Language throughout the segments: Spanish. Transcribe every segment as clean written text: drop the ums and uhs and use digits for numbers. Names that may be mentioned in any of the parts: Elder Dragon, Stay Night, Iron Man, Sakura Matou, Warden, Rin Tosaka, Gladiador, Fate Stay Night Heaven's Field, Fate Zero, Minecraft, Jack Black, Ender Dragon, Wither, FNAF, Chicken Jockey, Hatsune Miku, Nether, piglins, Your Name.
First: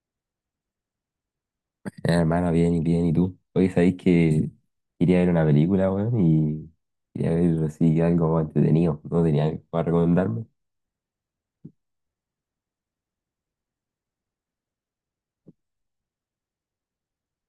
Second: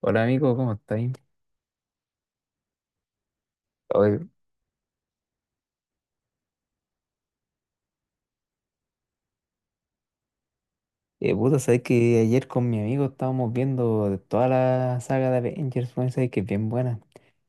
Hola amigo, ¿cómo estáis? Hermano, bien y bien, ¿y tú? Hoy sabéis Oye, que quería ver una película, weón, y quería ver así algo entretenido, no tenía algo para recomendarme. Puta, sabes que ayer con mi amigo estábamos viendo de toda la saga de Avengers, weón, sabes que es bien buena.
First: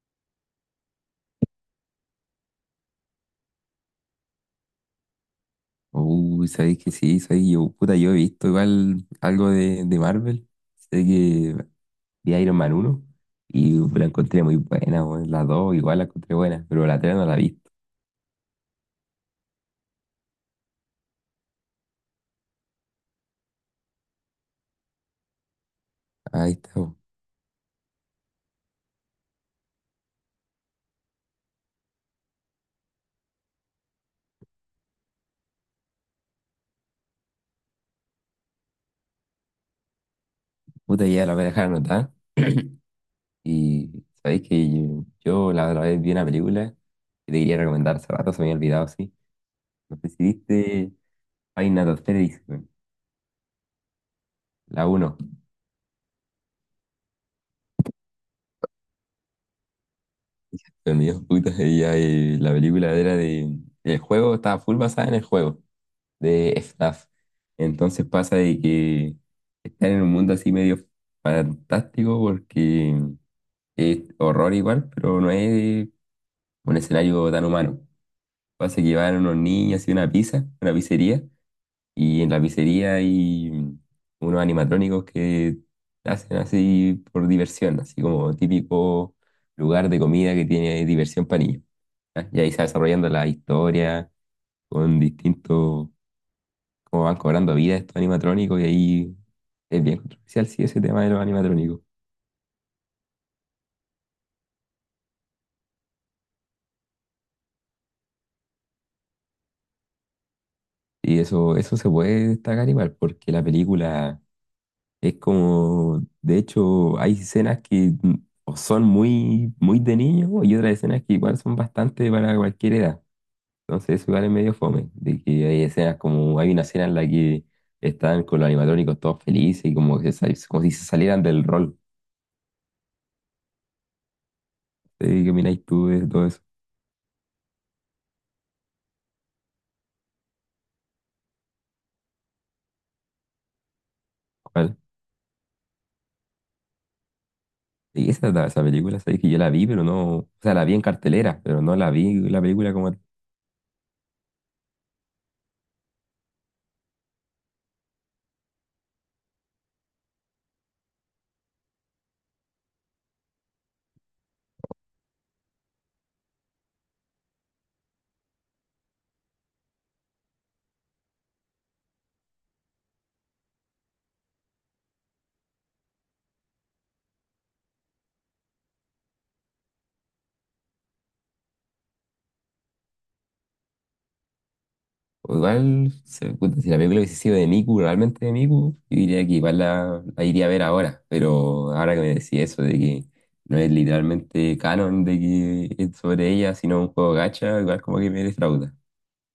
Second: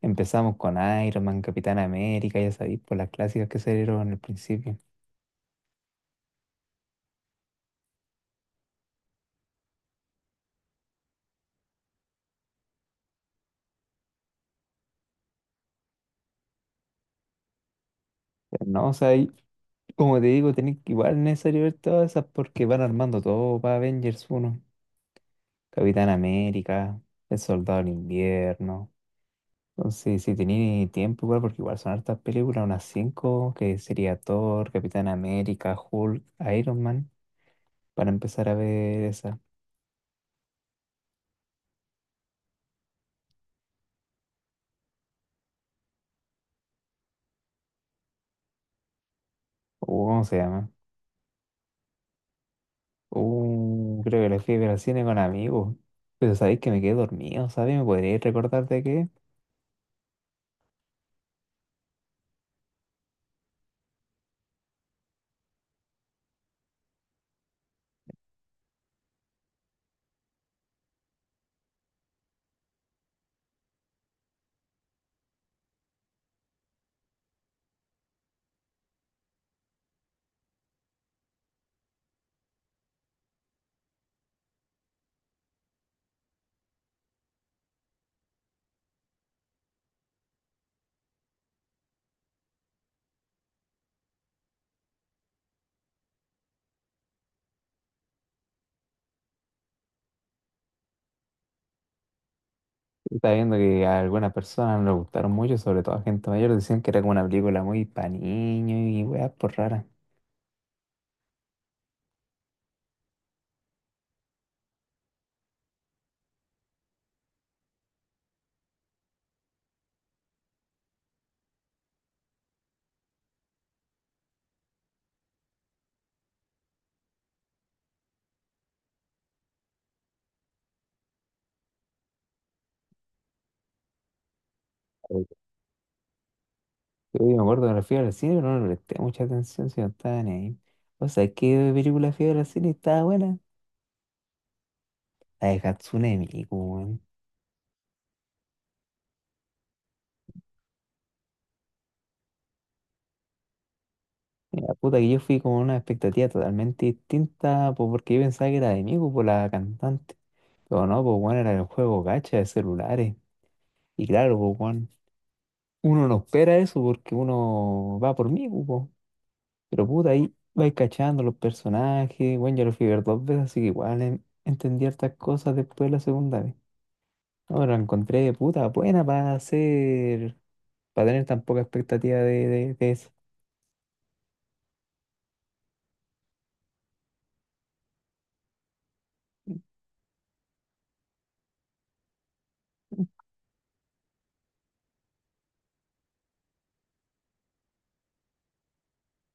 Empezamos con Iron Man, Capitán América, ya sabéis, por las clásicas que salieron al principio. Uy, sabéis que sí, soy yo, puta, yo he visto igual algo de Marvel, sé que vi Iron Man uno y la encontré muy buena, weón, la 2 igual la encontré buena, pero la 3 no la he visto. Pero no, o sea, y como te digo, tenéis que igual es necesario ver todas esas porque van armando todo para Avengers uno, Capitán Ahí está, weón. América, El Soldado del Invierno. Entonces, si tenéis tiempo igual, porque igual son hartas películas, unas 5 que sería Thor, Capitán América, Hulk, Iron Man, para empezar a ver esa. Puta, ya la voy a dejar anotada y sabéis que yo la otra vez vi una película que te quería recomendar hace rato, se me había olvidado, sí. No sé si ¿Cómo se llama? viste Hay Nat Asterix, güey. Creo que la fui a ver al La cine uno con amigos. Pero sabéis que me quedé dormido, ¿sabéis? ¿Me podríais recordar de qué? los mis putas, y la película era de. El juego estaba full basada en el juego de FNAF. Entonces pasa de que están en un mundo así medio fantástico porque es horror igual, pero no es un escenario tan humano. Pasa que van unos niños y una una pizzería. Y en la pizzería hay unos animatrónicos que hacen así por diversión, así como típico lugar de comida que tiene diversión para niños. ¿Ya? Y ahí se va desarrollando la historia con distintos, cómo van cobrando vida estos animatrónicos y ahí es bien controversial, sí, ese tema de los animatrónicos. Estaba viendo que a algunas personas no les gustaron mucho, sobre todo a gente mayor, decían que era como una película muy pa' niños y weas por raras. Y eso se puede destacar igual porque la película es como, de hecho, hay escenas que o son muy de niño y otras escenas que igual son bastante para cualquier edad. Entonces eso igual es medio fome, de que hay escenas como, hay una escena en la que están con los animatrónicos todos felices y como, como si se salieran del rol. Sí, ¿qué opináis tú de todo eso? Yo me acuerdo que la fui a ver al cine, pero no le presté mucha atención, si no estaba ni ahí. O sea, ¿qué película fui a ver al cine y estaba buena? ¿Cuál? La de Hatsune Miku, weón. Y esa película, sabéis que yo la vi, pero no, o sea, la vi en cartelera, pero no la vi la película como. Mira, puta, que yo fui con una expectativa totalmente distinta, pues porque yo pensaba que era de mí, pues, por la cantante. Pero no, pues, bueno, era el juego gacha de celulares. Y claro, pues, bueno, uno no espera eso porque uno va por mí, pues. Po. Pero puta, ahí vais cachando los personajes. Bueno, yo lo fui a ver dos veces, así que igual entendí hartas cosas después de la segunda vez. Ahora la encontré, puta, buena para hacer, para tener tan poca expectativa de O igual, puta, si la película hubiese sido de Miku, realmente de Miku, yo diría que igual la iría a ver ahora. Pero ahora que me decís eso de que no es literalmente canon de que es sobre ella, sino un juego gacha, igual como que me defrauda.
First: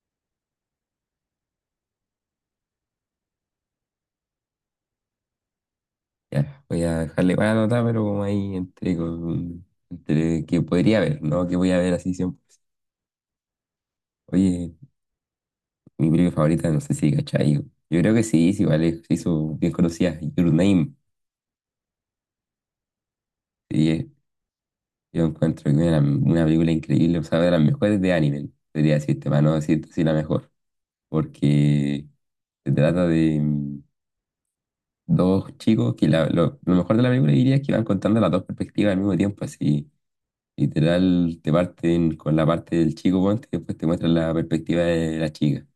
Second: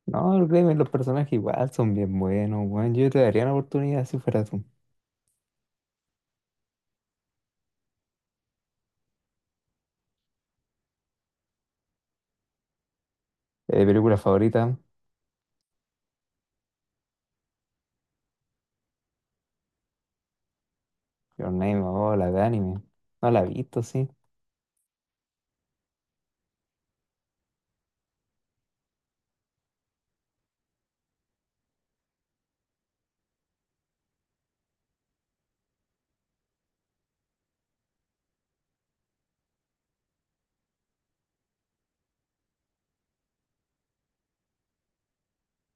No, créeme, los personajes igual son bien buenos, weón. Yo te daría una oportunidad si fuera tú. Ya, voy a dejarle para anotar, pero como ahí entre, con, entre que podría ver, ¿no? Que voy a ver así siempre. Película Oye, favorita, mi película favorita, no sé si cachai. Yo creo que sí, vale, se hizo bien conocida, Your Name. Your Name, oh, la de anime. No la he visto, sí. Sí, yo encuentro que una película increíble, o sea, de las mejores de anime, podría decirte, para no decirte si la mejor, porque se trata de dos chicos que lo mejor de la película diría es que van contando las dos perspectivas al mismo tiempo, así literal te parten con la parte del chico ponte y después te muestran la perspectiva de la chica.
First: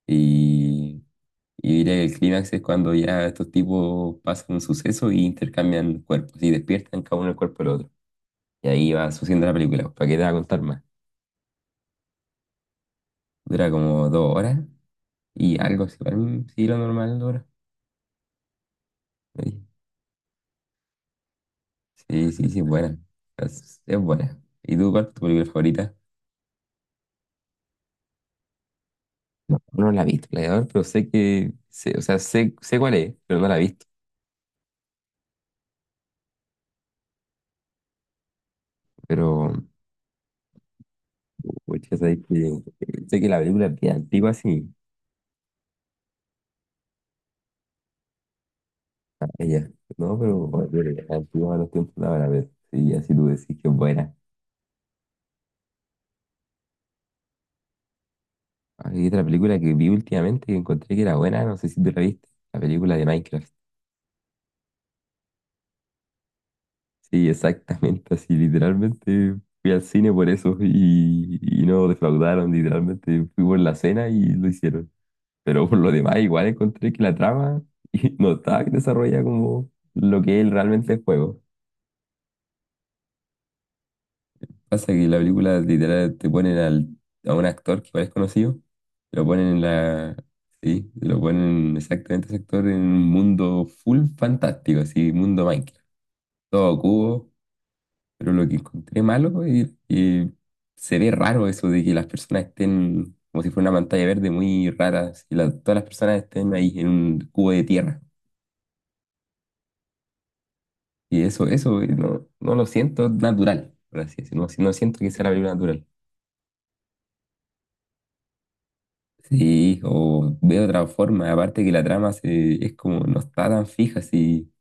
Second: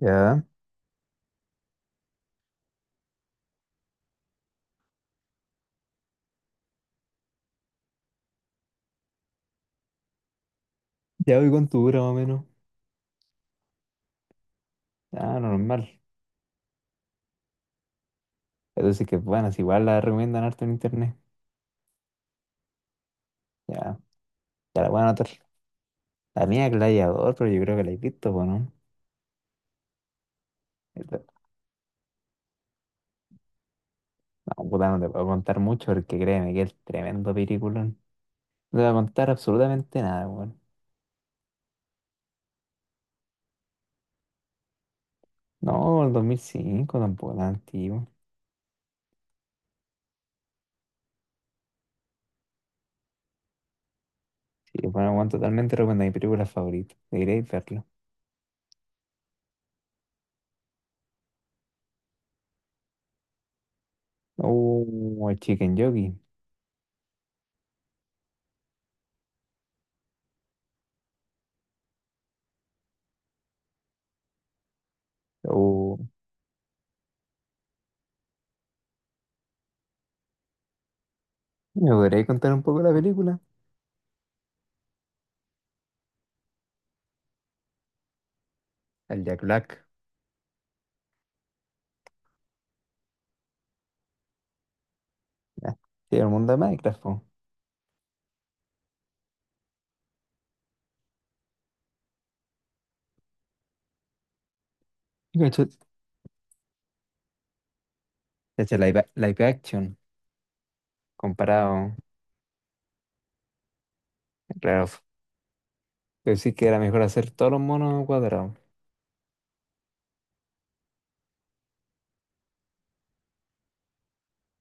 Ya. Y, y diría que el clímax es cuando ya estos tipos pasan un suceso y intercambian cuerpos y despiertan cada uno el cuerpo del otro. Y ahí va sucediendo la película, ¿para qué te va a contar más? Ya voy con tu dura más o menos. Dura como dos horas Ah, no, y algo, normal. así, para mí sí lo normal dura. Entonces que bueno, si Sí, igual la recomiendan harto en internet. sí, es buena. Es, Ya, es buena. ¿Y ya la tú voy a cuál es tu anotar. película favorita? La mía Gladiador, pero yo creo que la he visto, po, ¿no? No, no la he visto, Gladiador, pero sé Esta- que, sé, o sea, sé, sé cuál es, pero no la he visto. No, puta, no te puedo contar mucho porque créeme que es tremendo película. No te voy a contar Pero, absolutamente nada, weón. pucha, sabes que- sé que la película es bien antigua, sí, No, el 2005 tampoco tan antiguo. ah, ella, ¿no? Pero, bueno, pero es antigua a los tiempos de ahora, pero sí, así tú decís que es buena. Sí, bueno, bueno, totalmente recomendado. Mi película favorita. Deberíais verlo. Hay otra película que vi últimamente que encontré que era buena, no sé si tú la viste, la película de Minecraft. Oh, el Chicken Jockey. Sí, exactamente, así literalmente fui al cine por eso y no defraudaron, literalmente fui por la cena y lo hicieron. Pero por lo Oh, demás igual encontré que la trama no estaba desarrollada como lo que él realmente es juego. ¿me podríais contar un poco de la película? Pasa que en la película literal te ponen a un actor que igual es conocido, El lo Jack ponen en Black. la... Sí, lo ponen exactamente ese actor en un mundo full fantástico, así, mundo Ah, Minecraft. sí, el mundo de Todo Minecraft. Po. cubo. Pero lo que encontré malo es que se ve raro eso de que las personas estén como si fuera una pantalla verde muy rara, y Y todas las personas estén ahí en un cubo de tierra. Live, action. Y eso Comparado. no, no lo siento natural, por así decirlo. No, no Claro. siento que sea la película natural. Pero sí que era mejor hacer todos los monos cuadrados. Sí, o veo otra forma, aparte que es como no está tan fija, si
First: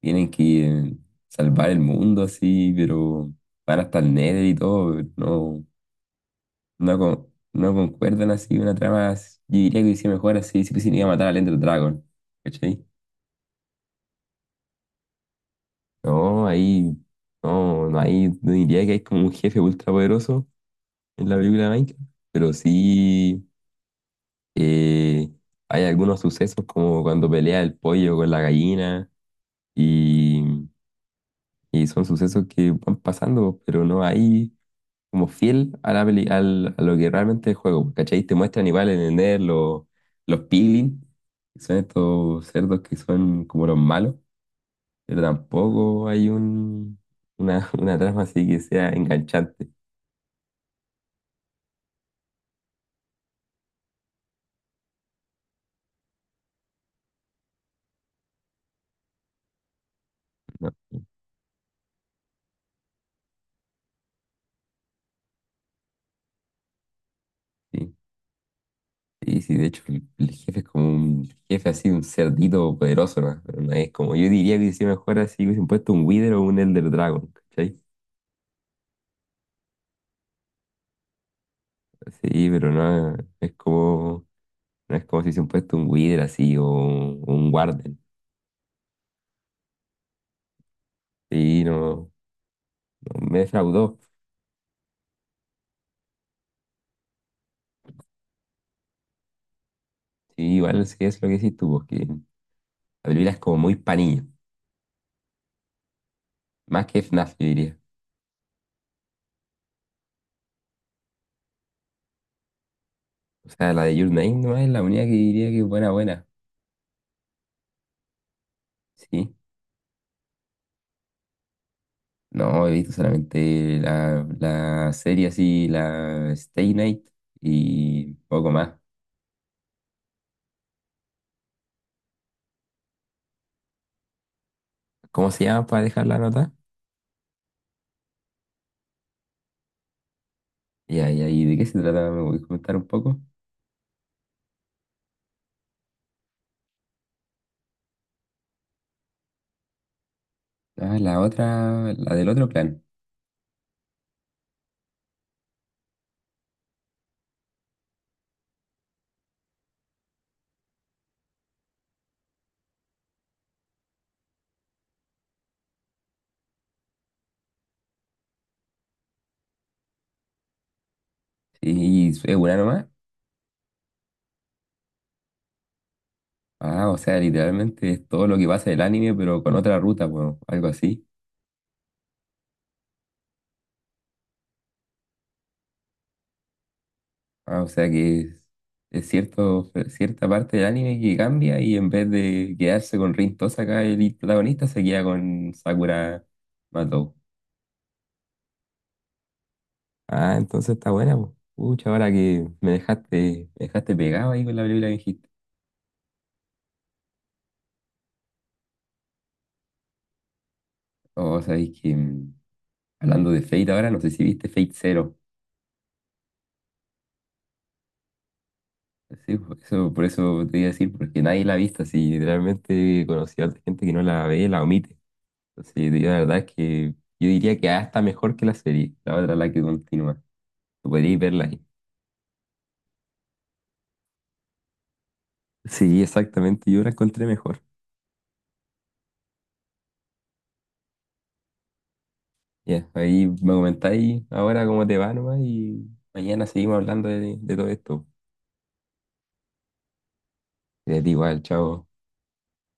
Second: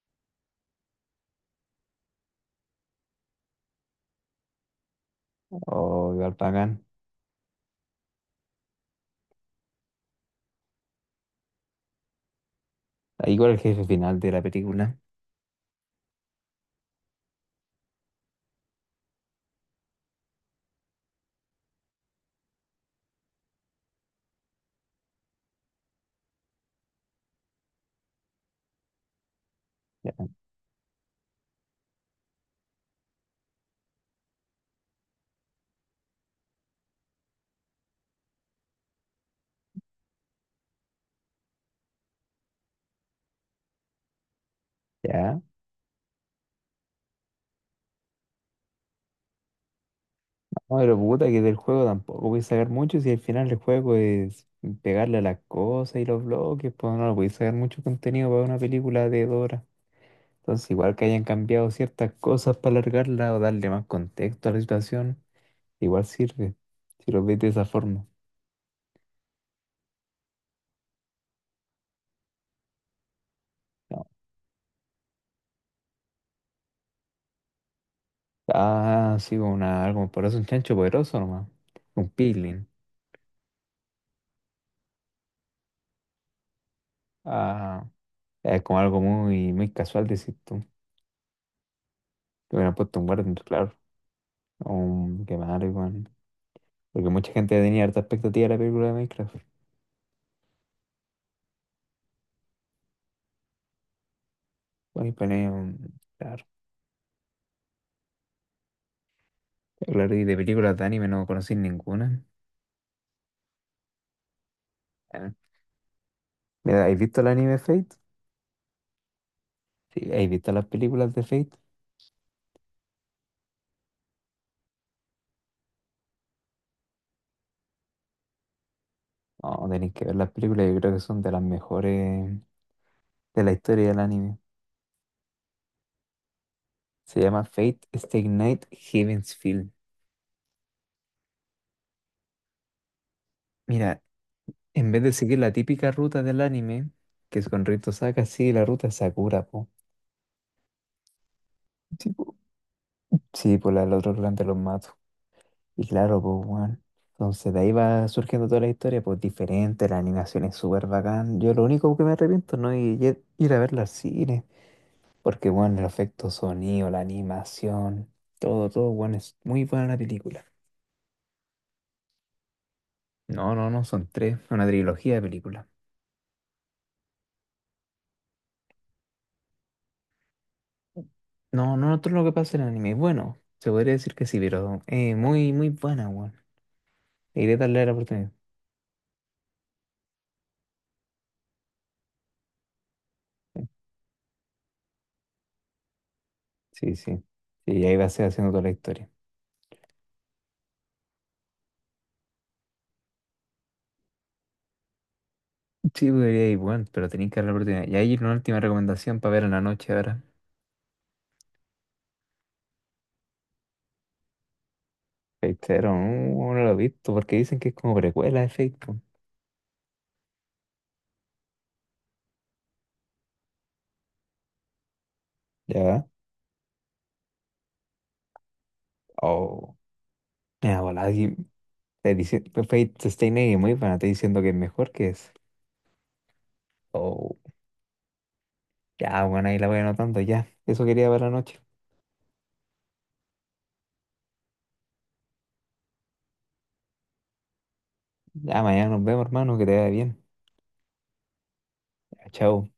tienen que salvar el mundo así, pero van hasta el Nether y todo, no. O igual pagan. No, no concuerdan así una trama. Yo diría que hice mejor así si pusiera a matar al Ender Dragon. ¿Cachai? Igual el jefe final de la película. No, ahí no, no hay, no diría que hay como un jefe ultra poderoso en la película de Minecraft, pero sí eh, hay algunos sucesos como cuando pelea el pollo con la gallina Ya. y, y son sucesos que van pasando, pero no hay como fiel a la a lo que realmente es el juego, ¿cachai? Te muestran igual en el Nether los piglins. Son estos cerdos que son como los malos, pero Ya. tampoco hay una trama así que sea enganchante. No, pero puta, que del juego tampoco voy a sacar mucho si al final el juego es pegarle a las cosas y los bloques, pues no voy a sacar mucho contenido para una película de 2 horas. Entonces, ¿No? igual que hayan cambiado ciertas cosas para alargarla o darle más contexto a la situación, igual sirve, si lo ves de esa Sí, forma. sí, sí, de hecho el jefe es como un jefe así, un cerdito poderoso, ¿no? Pero no es No. como, yo diría que si mejor así hubiesen puesto un Wither o un Elder Dragon, ¿cachai? Ah, sí, como una, algo por eso, un chancho poderoso nomás, un Sí, piglin. pero no es como, no es como si hubiesen puesto un Wither así o un Ah, Warden. es como algo muy, muy casual, decir tú. Sí, no, Que hubieran puesto un no, guardián, me claro, defraudó. o un quemar. Porque mucha gente tenía harta expectativa de la película de Minecraft. Sí, igual sí es lo que decís tú, porque la película es como muy panillo. Bueno, Claro, Más que FNAF, yo diría. claro, y de películas de anime no conocí ninguna. O sea, la de Your Name nomás es la única que Bueno, diría que es buena, buena. mira, ¿has visto el anime Fate? Sí. Sí, ¿has visto las películas de Fate? No, he visto solamente la serie así, la Stay Night y poco más. No, tenéis que ver las películas, yo creo que son de las mejores de la historia del anime. ¿Cómo se llama para dejar la nota? Se llama Fate Stay Night Heaven's Field. Ya, ya, ¿y de qué se trata? ¿Me voy a comentar un poco? Mira, en vez de seguir la típica ruta del anime, que es con Rito Saka, sigue la ruta de Sakura, po. Ah, la otra, Sí, la del po. otro plan. Sí, por la del otro clan de los Matos. Y claro, pues, weón. Entonces de ahí va surgiendo toda la historia, pues diferente, la animación es súper bacán. Yo lo único que me arrepiento no es ir a verla al cine, porque, bueno, el efecto sonido, la animación, todo, todo, bueno, es muy buena la película. Sí, es una nomás. No, no, no, son tres, una trilogía de películas. Ah, o sea, literalmente es todo lo que pasa del anime, pero con otra ruta, bueno, algo así. No, no, todo lo que pasa en el anime, bueno, se podría decir que sí, pero muy, muy buena, weón. Iré a Ah, o darle sea la que oportunidad. Es cierto, cierta parte del anime que cambia y en vez de quedarse con Rin Tosaka, el protagonista se queda con Sakura Sí, Matou. sí. Y ahí va a ser haciendo toda la historia. Ah, entonces está buena, po. Pucha, ahora que me dejaste. Me dejaste pegado ahí con la película que dijiste. Sí, podría ir, bueno, pero tenéis que dar la oportunidad. Y ahí una última recomendación para ver en la noche ahora. O sabéis que hablando de Fate ahora, no sé si viste Fate Zero. Fate Zero, no, no lo he visto porque dicen que es como precuela de Fate. Po. Sí, por eso te iba a decir, porque nadie la ha visto, así literalmente conocí a otra gente que no la ve, la omite. Entonces, Ya. yo la verdad es que yo diría que hasta mejor que la serie. La otra la que Oh. continúa. Me da volada Podéis aquí. verla ahí. Pues, Fate Stay Night es muy buena, te diciendo que es mejor que es. Sí, exactamente. Yo la encontré Oh. mejor. Ya, bueno, ahí la voy anotando ya. Eso quería ver la noche. Ya, ahí me comentáis ahora cómo te va nomás y mañana seguimos hablando de todo esto. Ya, mañana nos vemos, hermano, que te vaya bien. De ti igual, chao. Ya, chao.